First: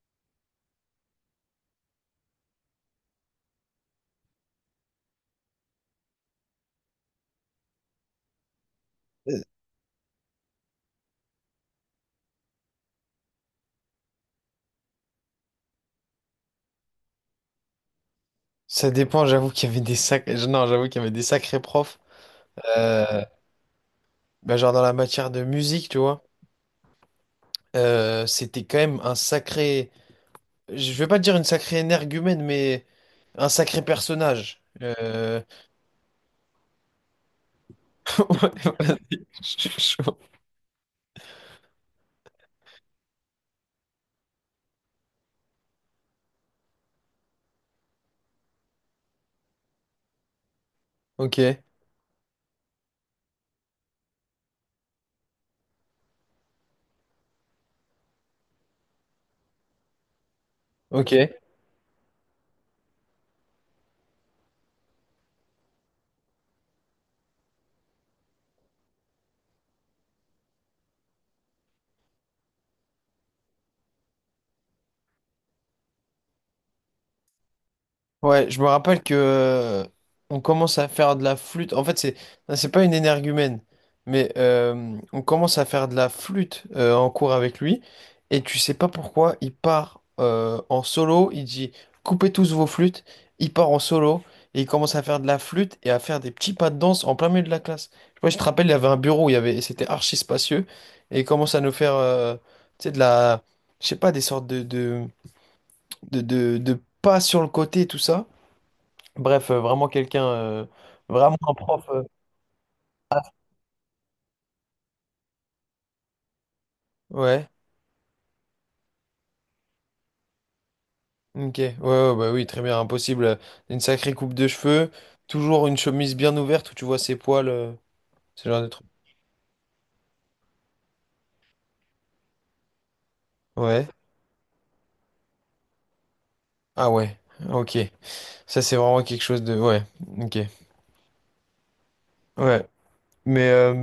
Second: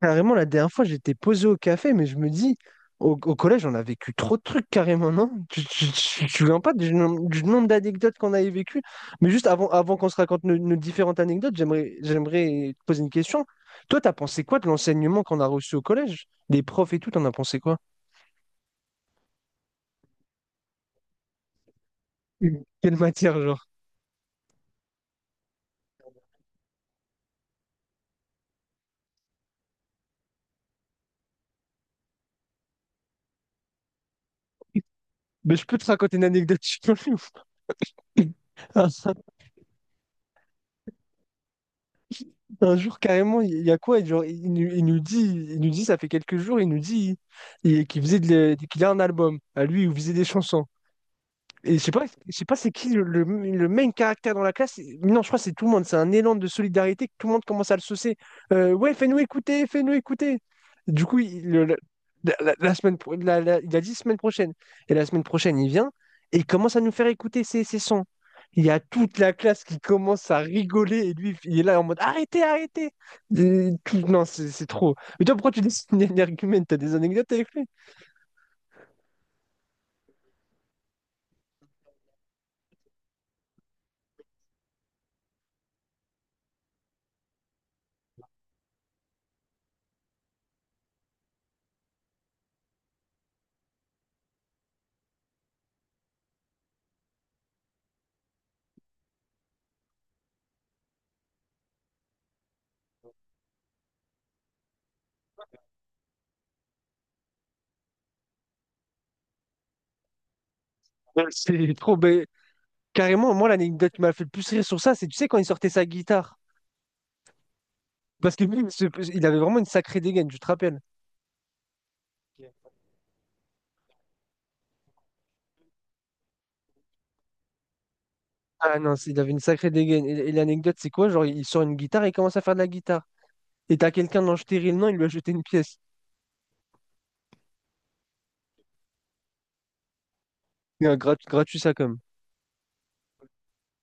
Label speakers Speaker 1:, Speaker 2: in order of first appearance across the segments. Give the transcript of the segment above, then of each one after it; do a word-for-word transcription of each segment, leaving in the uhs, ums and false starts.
Speaker 1: Carrément, la dernière fois, j'étais posé au café, mais je me dis, au, au collège, on a vécu trop de trucs carrément, non? Tu tu- tu- tu te souviens pas du, nom- du nombre d'anecdotes qu'on avait vécues? Mais juste avant, avant qu'on se raconte nos, nos différentes anecdotes, j'aimerais, j'aimerais te poser une question. Toi, t'as pensé quoi de l'enseignement qu'on a reçu au collège? Des profs et tout, t'en as pensé quoi?
Speaker 2: Ça dépend, j'avoue qu'il y avait des sac... non, j'avoue qu'il y avait des sacrés profs.
Speaker 1: Quelle
Speaker 2: Euh,
Speaker 1: matière, genre?
Speaker 2: Bah, genre dans la matière de musique, tu vois. Euh, c'était quand même un sacré. Je vais pas dire une sacrée énergumène, mais un sacré personnage. Euh,
Speaker 1: Mais je peux te raconter une anecdote, je suis
Speaker 2: ouais, vas je suis chaud.
Speaker 1: Un jour, carrément, il y a quoi? Genre, il, nous il nous dit, il nous dit, ça fait quelques jours, il nous dit il- qu'il faisait de la- qu'il a un album à lui où il faisait des chansons.
Speaker 2: Ok,
Speaker 1: Et je sais pas, je sais pas c'est qui le, le- le main caractère dans la classe. Et- Non, je crois que c'est tout le monde. C'est un élan de solidarité que tout le monde commence à le saucer. Euh, ouais, fais-nous écouter, fais-nous écouter. Du
Speaker 2: ok.
Speaker 1: coup, il, le- le- la, la- la semaine, pro- la- la- il a dit semaine prochaine. Et la semaine prochaine, il vient et il commence à nous faire écouter ses, ses sons. Il y a toute la classe qui commence à rigoler et lui, il est là en mode arrêtez, arrêtez. Et tout- non, c'est c'est trop. Mais toi, pourquoi tu dis que c'est un argument? T'as des anecdotes avec lui?
Speaker 2: Ouais, je me rappelle que euh, on commence à faire de la flûte. En fait, c'est c'est pas une énergumène, mais euh, on commence à faire de la flûte euh, en cours avec lui. Et tu sais pas pourquoi, il part euh, en solo. Il dit coupez tous vos flûtes. Il part en solo et il commence à faire de la flûte et à faire des petits pas de danse en plein milieu de la classe. Je sais pas, je te rappelle, il y avait un bureau, où il y avait, c'était archi spacieux et il commence à nous faire, euh, tu sais, de la, je sais pas, des sortes de de de, de de pas sur le côté et tout ça. Bref, euh, vraiment quelqu'un, euh,
Speaker 1: Ouais,
Speaker 2: vraiment un
Speaker 1: c'est
Speaker 2: prof.
Speaker 1: trop.
Speaker 2: Euh,
Speaker 1: Bah,
Speaker 2: ah,
Speaker 1: carrément, moi, l'anecdote qui m'a fait le plus rire sur ça, c'est, tu sais, quand il sortait sa guitare.
Speaker 2: ouais,
Speaker 1: Parce que lui, il se- il avait vraiment une sacrée dégaine, je te rappelle.
Speaker 2: ok, ouais, ouais, bah oui, très
Speaker 1: Ok.
Speaker 2: bien, impossible. euh, Une sacrée coupe de cheveux, toujours une chemise bien ouverte où tu vois ses poils, euh, ce genre de
Speaker 1: Ah
Speaker 2: truc.
Speaker 1: non, c'est- il avait une sacrée dégaine. Et, et l'anecdote, c'est quoi? Genre, il sort une guitare et il commence à faire de la guitare. Et
Speaker 2: Ouais,
Speaker 1: t'as quelqu'un dans stérile, non, il lui a jeté une pièce.
Speaker 2: ah ouais, ok, ça c'est vraiment quelque chose de. Ouais, ok,
Speaker 1: Et un grat- gratuit, ça, comme.
Speaker 2: ouais. Mais euh,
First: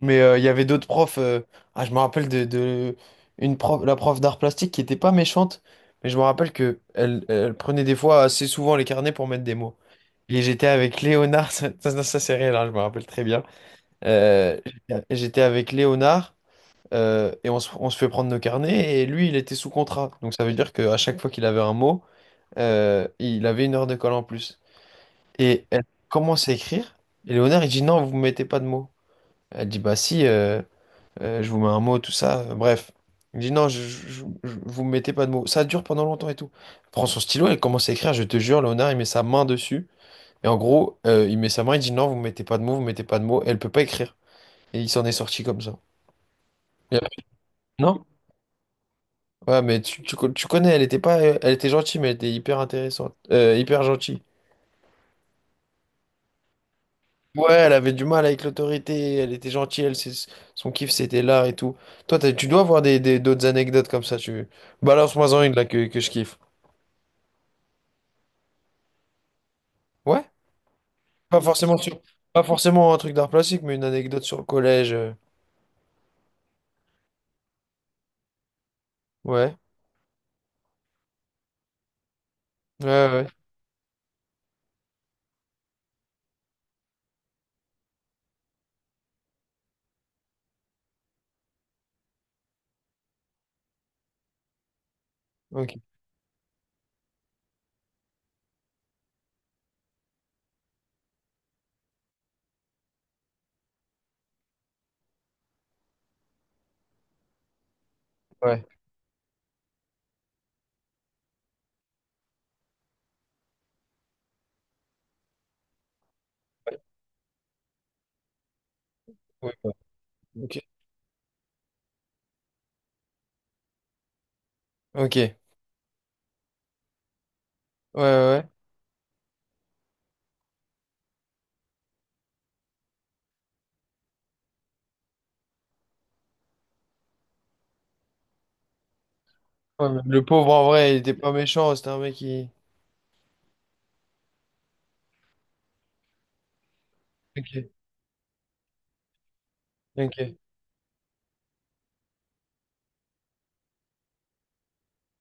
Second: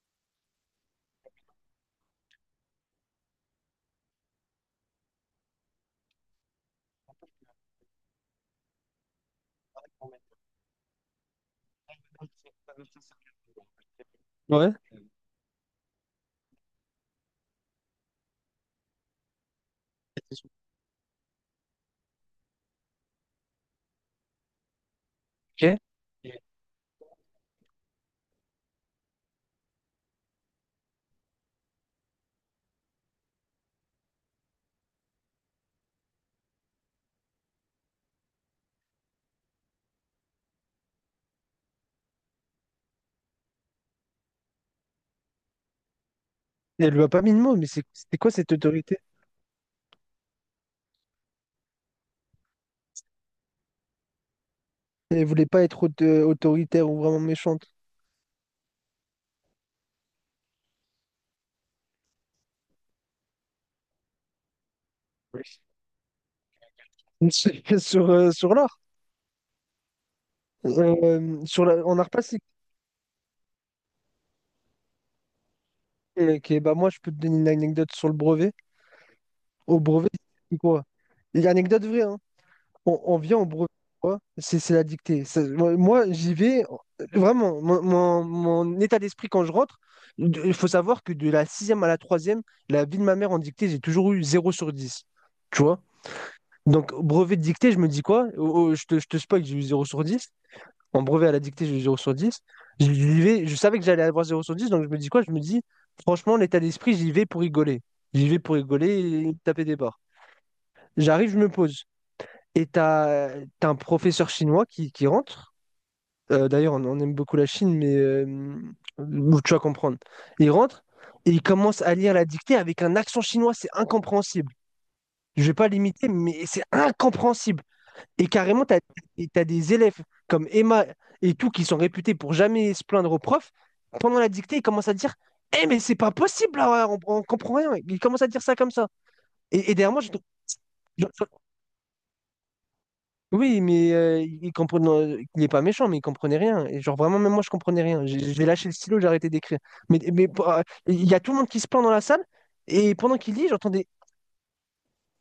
Speaker 2: mais euh, il y avait d'autres profs. Euh, ah, je me rappelle de, de une prof, la prof d'art plastique qui était pas méchante, mais je me rappelle que elle, elle prenait des fois assez souvent les carnets pour mettre des mots. Et j'étais avec Léonard, ça, ça, ça, c'est réel, hein, je me rappelle très bien. Euh,
Speaker 1: Ouais,
Speaker 2: j'étais j'étais avec Léonard euh, et on se, on se fait prendre nos carnets et lui, il était sous contrat. Donc ça veut dire qu'à chaque fois qu'il avait un mot, euh, il avait une heure de colle en plus.
Speaker 1: ok.
Speaker 2: Et elle
Speaker 1: Et
Speaker 2: commence à écrire et Léonard, il dit non, vous ne mettez pas de mots. Elle dit, bah si, euh, euh, je vous mets un mot, tout ça. Euh, bref. Il dit, non, je, je, je- je- vous me mettez pas de mots. Ça dure pendant longtemps et tout. Elle prend son stylo, elle commence à écrire, je te jure, Léonard, il met sa main dessus. Et en gros, euh, il met sa main, il dit, non, vous me mettez pas de mots, vous me mettez pas de mots. Elle peut pas écrire. Et il s'en est sorti comme ça.
Speaker 1: elle
Speaker 2: Et
Speaker 1: lui a pas
Speaker 2: après,
Speaker 1: mis de mots, mais c'est
Speaker 2: non?
Speaker 1: c'était quoi cette autorité?
Speaker 2: Ouais, mais tu, tu, co- tu connais, elle était pas, elle était gentille, mais elle était hyper intéressante. Euh, hyper gentille.
Speaker 1: Elle voulait pas être aut- euh, autoritaire ou vraiment
Speaker 2: Ouais,
Speaker 1: méchante.
Speaker 2: elle avait du mal avec l'autorité, elle était gentille, elle, c'est- son kiff c'était là et tout. Toi, t'as- tu dois avoir des, des- d'autres anecdotes comme ça, tu... Balance-moi-en une là que, que je kiffe.
Speaker 1: Sur, euh, sur l'art.
Speaker 2: Ouais? Pas
Speaker 1: Euh, sur
Speaker 2: forcément
Speaker 1: la- en
Speaker 2: sur...
Speaker 1: art
Speaker 2: Pas
Speaker 1: plastique.
Speaker 2: forcément un truc d'art plastique, mais une anecdote sur le collège. euh.
Speaker 1: Ok, bah moi, je peux te donner une anecdote sur le brevet.
Speaker 2: Ouais.
Speaker 1: Au brevet, c'est quoi? Et anecdote vraie, hein.
Speaker 2: Ouais,
Speaker 1: On, on
Speaker 2: ouais.
Speaker 1: vient au brevet, quoi. C'est c'est la dictée. Ça- moi, moi, j'y vais. euh, Vraiment, mon, mon- mon état d'esprit quand je rentre, de- il faut savoir que de la sixième à la troisième, la vie de ma mère en dictée, j'ai toujours eu zéro sur dix.
Speaker 2: Ouais.
Speaker 1: Tu
Speaker 2: Ok.
Speaker 1: vois? Donc, au brevet de dictée, je me dis quoi? Oh, oh, je te, je te spoil, j'ai eu zéro sur dix. En brevet à la dictée, j'ai eu zéro sur dix. J'y vais, je savais que j'allais avoir zéro sur dix, donc je me dis quoi? Je me dis, franchement, l'état d'esprit, j'y vais pour rigoler. J'y vais pour
Speaker 2: Ouais.
Speaker 1: rigoler et taper des barres. J'arrive, je me pose. Et t'as, t'as un professeur chinois qui, qui rentre. Euh, d'ailleurs, on, on aime beaucoup la Chine, mais euh, tu
Speaker 2: Ouais,
Speaker 1: vas
Speaker 2: ouais.
Speaker 1: comprendre. Il
Speaker 2: Ok.
Speaker 1: rentre et il commence à lire la dictée avec un accent chinois, c'est incompréhensible.
Speaker 2: Ok. Ouais,
Speaker 1: Je vais pas l'imiter, mais c'est incompréhensible.
Speaker 2: ouais.
Speaker 1: Et
Speaker 2: Ouais.
Speaker 1: carrément, tu t'as des élèves comme Emma et tout qui sont réputés pour jamais se plaindre au prof. Pendant la dictée, ils commencent à dire, eh, mais c'est pas possible, là, on, on comprend rien. Ils commencent à dire ça comme ça. Et, et
Speaker 2: Ouais,
Speaker 1: derrière
Speaker 2: mais
Speaker 1: moi,
Speaker 2: le pauvre, en vrai, il
Speaker 1: je-
Speaker 2: était pas méchant, c'était un mec qui...
Speaker 1: oui, mais euh, il comprenait, euh, il est pas méchant, mais il comprenait rien. Et genre vraiment, même moi, je
Speaker 2: Ok.
Speaker 1: comprenais rien. J'ai j'ai lâché le stylo, j'ai arrêté d'écrire. Mais, mais
Speaker 2: Ok.
Speaker 1: pour- euh, il y a tout le monde qui se plaint dans la salle, et pendant qu'il lit, j'entends des,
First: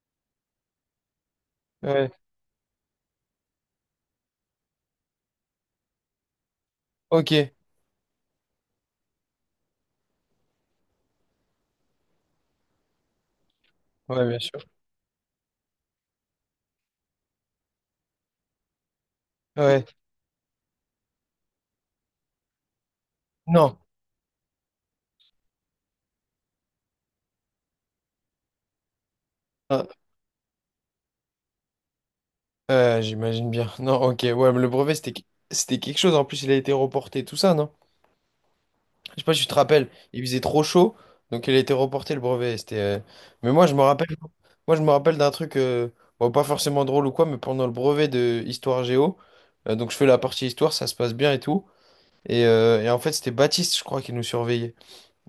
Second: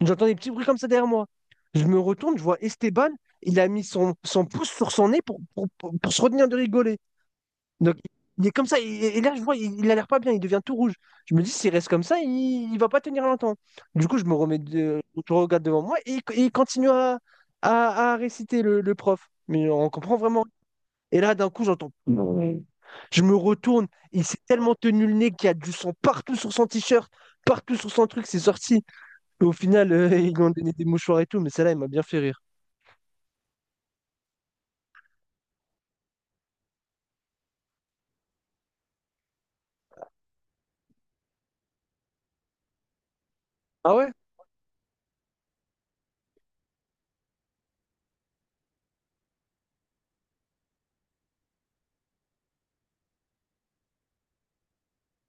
Speaker 1: j'entends des petits bruits comme ça derrière moi. Je me
Speaker 2: Ouais.
Speaker 1: retourne, je vois Esteban, il a mis son, son pouce sur son nez pour, pour, pour- pour se retenir de rigoler.
Speaker 2: Ok.
Speaker 1: Donc, il est comme ça. Et, et là, je vois, il, il a l'air pas bien. Il devient tout rouge. Je me dis, s'il reste comme ça, il, il va pas tenir longtemps. Du coup, je
Speaker 2: Ouais,
Speaker 1: me
Speaker 2: bien
Speaker 1: remets,
Speaker 2: sûr.
Speaker 1: de, je regarde devant moi et, il- et il continue à, à, à, réciter le, le prof. Mais
Speaker 2: Ouais.
Speaker 1: on comprend vraiment. Et là, d'un coup, j'entends. Je me
Speaker 2: Non.
Speaker 1: retourne. Il s'est tellement tenu le nez qu'il y a du sang partout sur son t-shirt, partout sur son truc. C'est sorti. Et au
Speaker 2: Ah,
Speaker 1: final, euh, ils lui ont donné des mouchoirs et tout. Mais celle-là, il m'a bien fait rire.
Speaker 2: Euh, j'imagine bien. Non, ok, ouais, mais le brevet, c'était que- c'était quelque chose. En plus, il a été reporté, tout ça, non? Je sais pas si tu te rappelles, il faisait trop chaud, donc il a été reporté, le brevet. C'était, euh, Mais moi, je me
Speaker 1: Ah ouais?
Speaker 2: rappelle, moi, je me rappelle d'un truc, euh, bon, pas forcément drôle ou quoi, mais pendant le brevet de Histoire Géo, euh, donc je fais la partie Histoire, ça se passe bien et tout. Et, euh, et en fait, c'était Baptiste, je crois, qui nous surveillait.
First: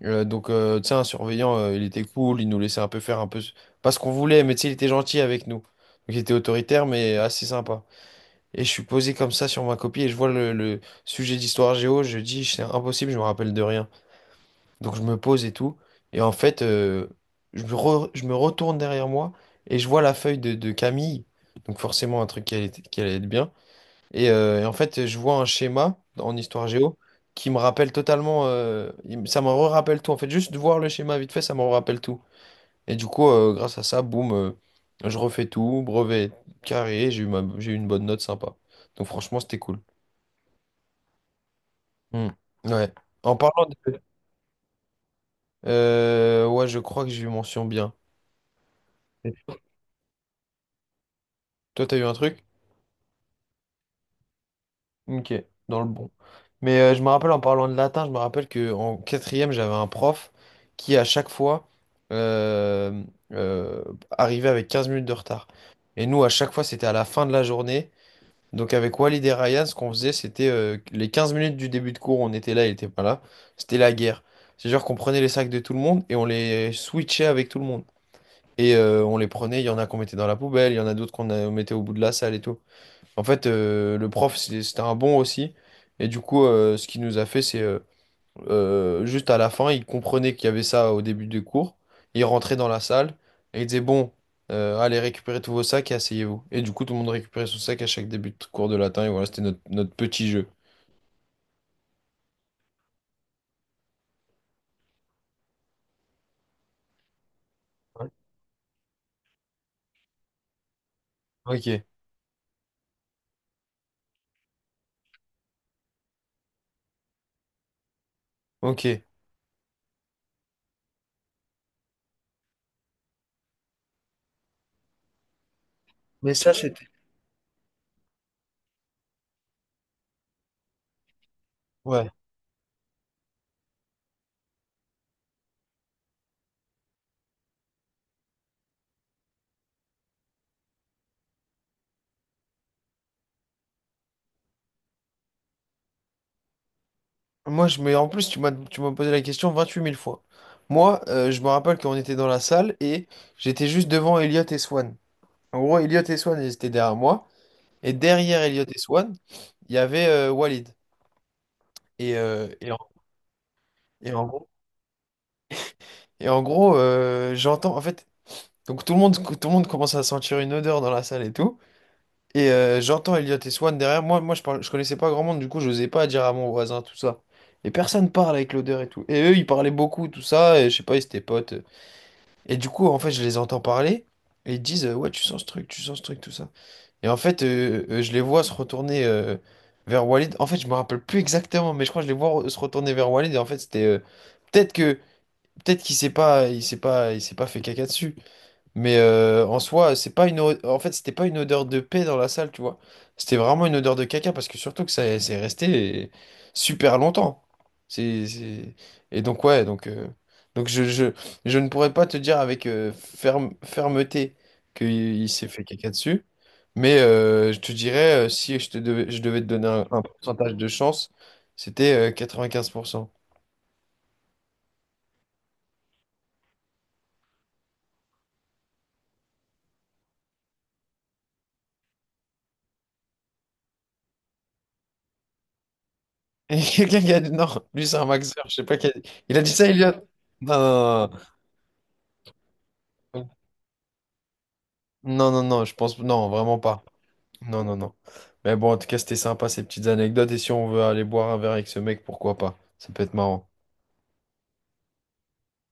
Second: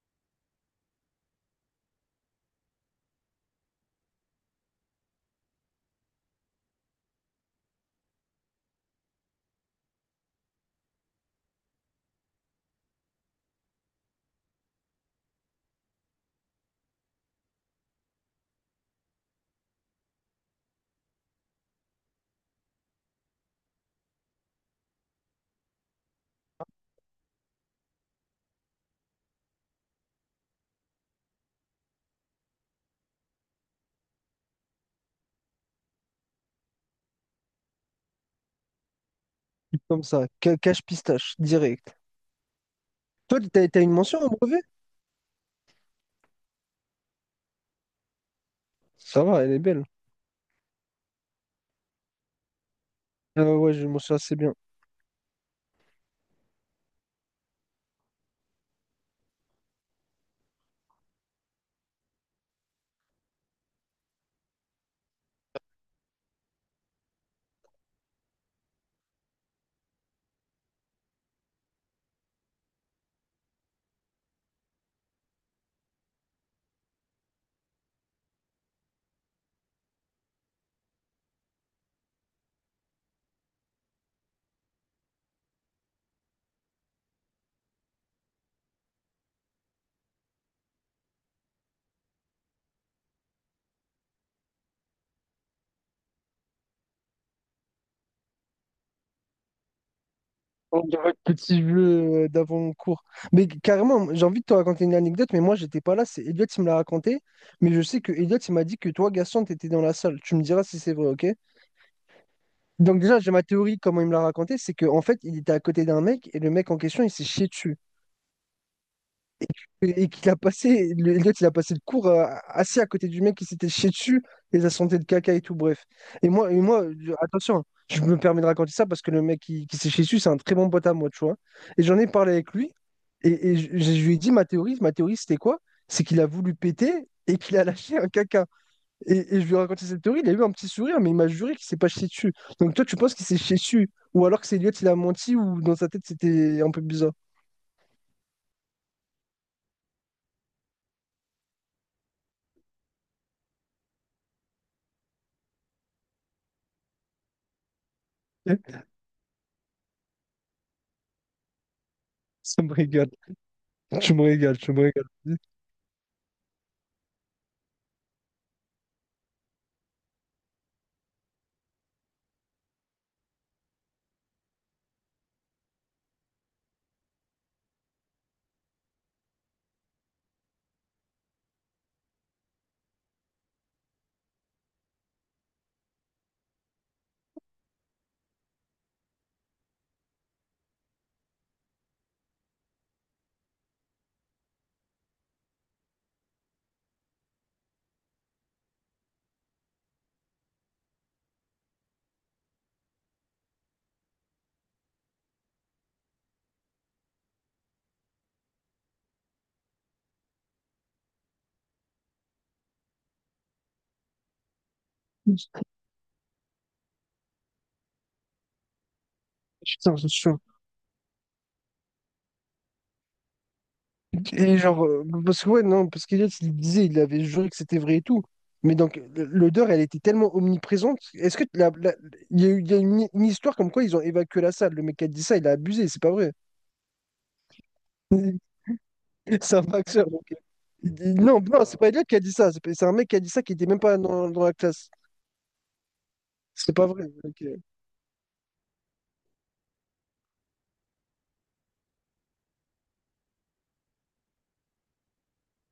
Speaker 2: Euh, donc, euh, tu sais, un surveillant, euh, il était cool, il nous laissait un peu faire un peu, ce- pas ce qu'on voulait, mais tu sais, il était gentil avec nous. Donc, il était autoritaire, mais assez sympa. Et je suis posé comme ça sur ma copie et je vois le, le sujet d'histoire géo, je dis c'est impossible, je me rappelle de rien. Donc je me pose et tout. Et en fait, euh, je me re- je me retourne derrière moi et je vois la feuille de, de Camille. Donc forcément un truc qui allait, qui allait être bien. Et, euh, et en fait, je vois un schéma en histoire géo qui me rappelle totalement, euh, il me- ça me rappelle tout. En fait, juste de voir le schéma vite fait, ça me rappelle tout. Et du coup, euh, grâce à ça, boum, euh, je refais tout, brevet carré, j'ai eu ma- j'ai eu une bonne note sympa. Donc franchement, c'était cool.
Speaker 1: Comme ça. ca- Cache pistache, direct.
Speaker 2: Hmm. Ouais. En
Speaker 1: Toi,
Speaker 2: parlant
Speaker 1: t'as, t'as une
Speaker 2: de...
Speaker 1: mention au brevet?
Speaker 2: euh, ouais, je crois que j'ai eu mention bien.
Speaker 1: Ça
Speaker 2: Et
Speaker 1: va, elle est belle.
Speaker 2: toi, t'as eu un truc?
Speaker 1: Euh, ouais, je m'en souviens assez bien.
Speaker 2: Ok, dans le bon. Mais euh, je me rappelle en parlant de latin, je me rappelle que en quatrième, j'avais un prof qui, à chaque fois, euh, euh, arrivait avec quinze minutes de retard. Et nous, à chaque fois, c'était à la fin de la journée. Donc avec Walid et Ryan, ce qu'on faisait, c'était euh, les quinze minutes du début de cours, on était là, il était pas là. C'était la guerre. C'est genre qu'on prenait les sacs de tout le monde et on les switchait avec tout le monde. Et euh, on les prenait, il y en a qu'on mettait dans la poubelle, il y en a d'autres qu'on euh, mettait au bout de la salle et tout. En fait, euh, le prof, c'est- c'était un bon aussi. Et du coup, euh, ce qu'il nous a fait, c'est euh, euh, juste à la fin, il comprenait qu'il y avait ça au début du cours. Il rentrait dans la salle et il disait, bon, euh, allez récupérer tous vos sacs et asseyez-vous. Et du coup, tout le monde récupérait son sac à chaque début de cours de latin. Et voilà, c'était notre, notre petit jeu.
Speaker 1: On dirait le petit jeu euh, d'avant mon cours. Mais carrément, j'ai envie de te raconter une anecdote, mais moi, j'étais pas là. C'est Elliot qui me l'a raconté. Mais je sais
Speaker 2: Ouais.
Speaker 1: que Elliot, il m'a dit que toi, Gaston, t'étais dans la salle. Tu me diras si c'est vrai, ok?
Speaker 2: Ok,
Speaker 1: Donc, déjà, j'ai ma théorie, comment il me l'a raconté. C'est qu'en fait, il était à côté d'un mec et le mec en question, il s'est chié dessus.
Speaker 2: ok.
Speaker 1: Et et qu'il a passé, le- Elliot, il a passé le cours euh, assis à côté du mec qui s'était chié dessus, les a senté de caca et tout, bref. Et
Speaker 2: Mais
Speaker 1: moi,
Speaker 2: ça,
Speaker 1: et moi,
Speaker 2: c'était.
Speaker 1: je- attention, je me permets de raconter ça parce que le mec qui, qui s'est chié dessus, c'est un très bon pote à moi, tu vois. Et j'en ai
Speaker 2: Ouais.
Speaker 1: parlé avec lui, et, et je, je lui ai dit ma théorie, ma théorie c'était quoi? C'est qu'il a voulu péter et qu'il a lâché un caca. Et, et je lui ai raconté cette théorie, il a eu un petit sourire, mais il m'a juré qu'il s'est pas chié dessus. Donc toi, tu penses qu'il s'est chié dessus? Ou alors que c'est Elliot, il a menti, ou dans sa tête, c'était un peu bizarre.
Speaker 2: Moi, je me... en plus, tu m'as tu m'as posé la question vingt-huit mille fois. Moi, euh, je me rappelle qu'on était dans la salle et j'étais juste devant Elliot et Swan. En gros, Elliot et Swan, ils étaient derrière moi. Et derrière Elliot et Swan, il y avait euh, Walid. Et, euh,
Speaker 1: Ça
Speaker 2: et,
Speaker 1: me
Speaker 2: en,
Speaker 1: régale.
Speaker 2: et
Speaker 1: Je me
Speaker 2: en gros,
Speaker 1: régale, je me régale.
Speaker 2: et en gros, euh, j'entends, en fait, donc tout le monde, tout le monde commence à sentir une odeur dans la salle et tout. Et euh, j'entends Elliot et Swan derrière moi. Moi, je parle, je connaissais pas grand monde, du coup, j'osais pas dire à mon voisin tout ça. Et personne parle avec l'odeur et tout. Et eux, ils parlaient beaucoup, tout ça. Et je sais pas, ils étaient potes. Et du coup, en fait, je les entends parler et ils disent euh, ouais, tu sens ce truc, tu sens ce truc, tout ça. Et en fait, euh, euh, je les vois se retourner euh, vers Walid. En fait, je me rappelle plus exactement, mais je crois que je les vois re- se retourner vers Walid. Et en fait, c'était euh, peut-être que peut-être qu'il s'est pas, il s'est pas, il s'est pas fait caca dessus. Mais euh, en soi, c'est pas une o- en fait, c'était pas une odeur de paix dans la salle, tu vois. C'était vraiment une odeur de caca parce que surtout que ça c'est resté super longtemps. C'est c'est- et donc ouais, donc euh, donc je, je je ne pourrais pas te dire avec euh, ferme fermeté qu'il il s'est fait caca dessus, mais euh, je te dirais euh, si je te devais je devais te donner un,
Speaker 1: Putain,
Speaker 2: un
Speaker 1: c'est chaud.
Speaker 2: pourcentage de chance, c'était euh, quatre-vingt-quinze pour cent.
Speaker 1: Et genre, euh, parce que ouais, non, parce qu'Eliott, il disait, il avait juré que c'était vrai et tout. Mais donc, l'odeur, elle était tellement omniprésente. Est-ce que la- la- il y a eu, il y a une, une histoire comme quoi ils ont évacué la salle. Le mec qui a dit ça, il a abusé, c'est pas vrai.
Speaker 2: Et quelqu'un qui a dit non, lui c'est un maxeur, je sais pas qui a dit- Il a dit
Speaker 1: C'est un
Speaker 2: ça, Elliot.
Speaker 1: facteur. Donc.
Speaker 2: Non,
Speaker 1: Il dit-
Speaker 2: non.
Speaker 1: Non, non, c'est pas Elliot qui a dit ça. C'est pas- C'est un mec qui a
Speaker 2: Non.
Speaker 1: dit ça qui était même pas dans, dans la classe.
Speaker 2: Non, non, non, je pense... Non, vraiment
Speaker 1: C'est
Speaker 2: pas.
Speaker 1: pas vrai.
Speaker 2: Non, non, non. Mais bon, en tout cas, c'était sympa ces petites anecdotes. Et si on veut aller boire un verre avec ce mec, pourquoi pas? Ça peut être marrant.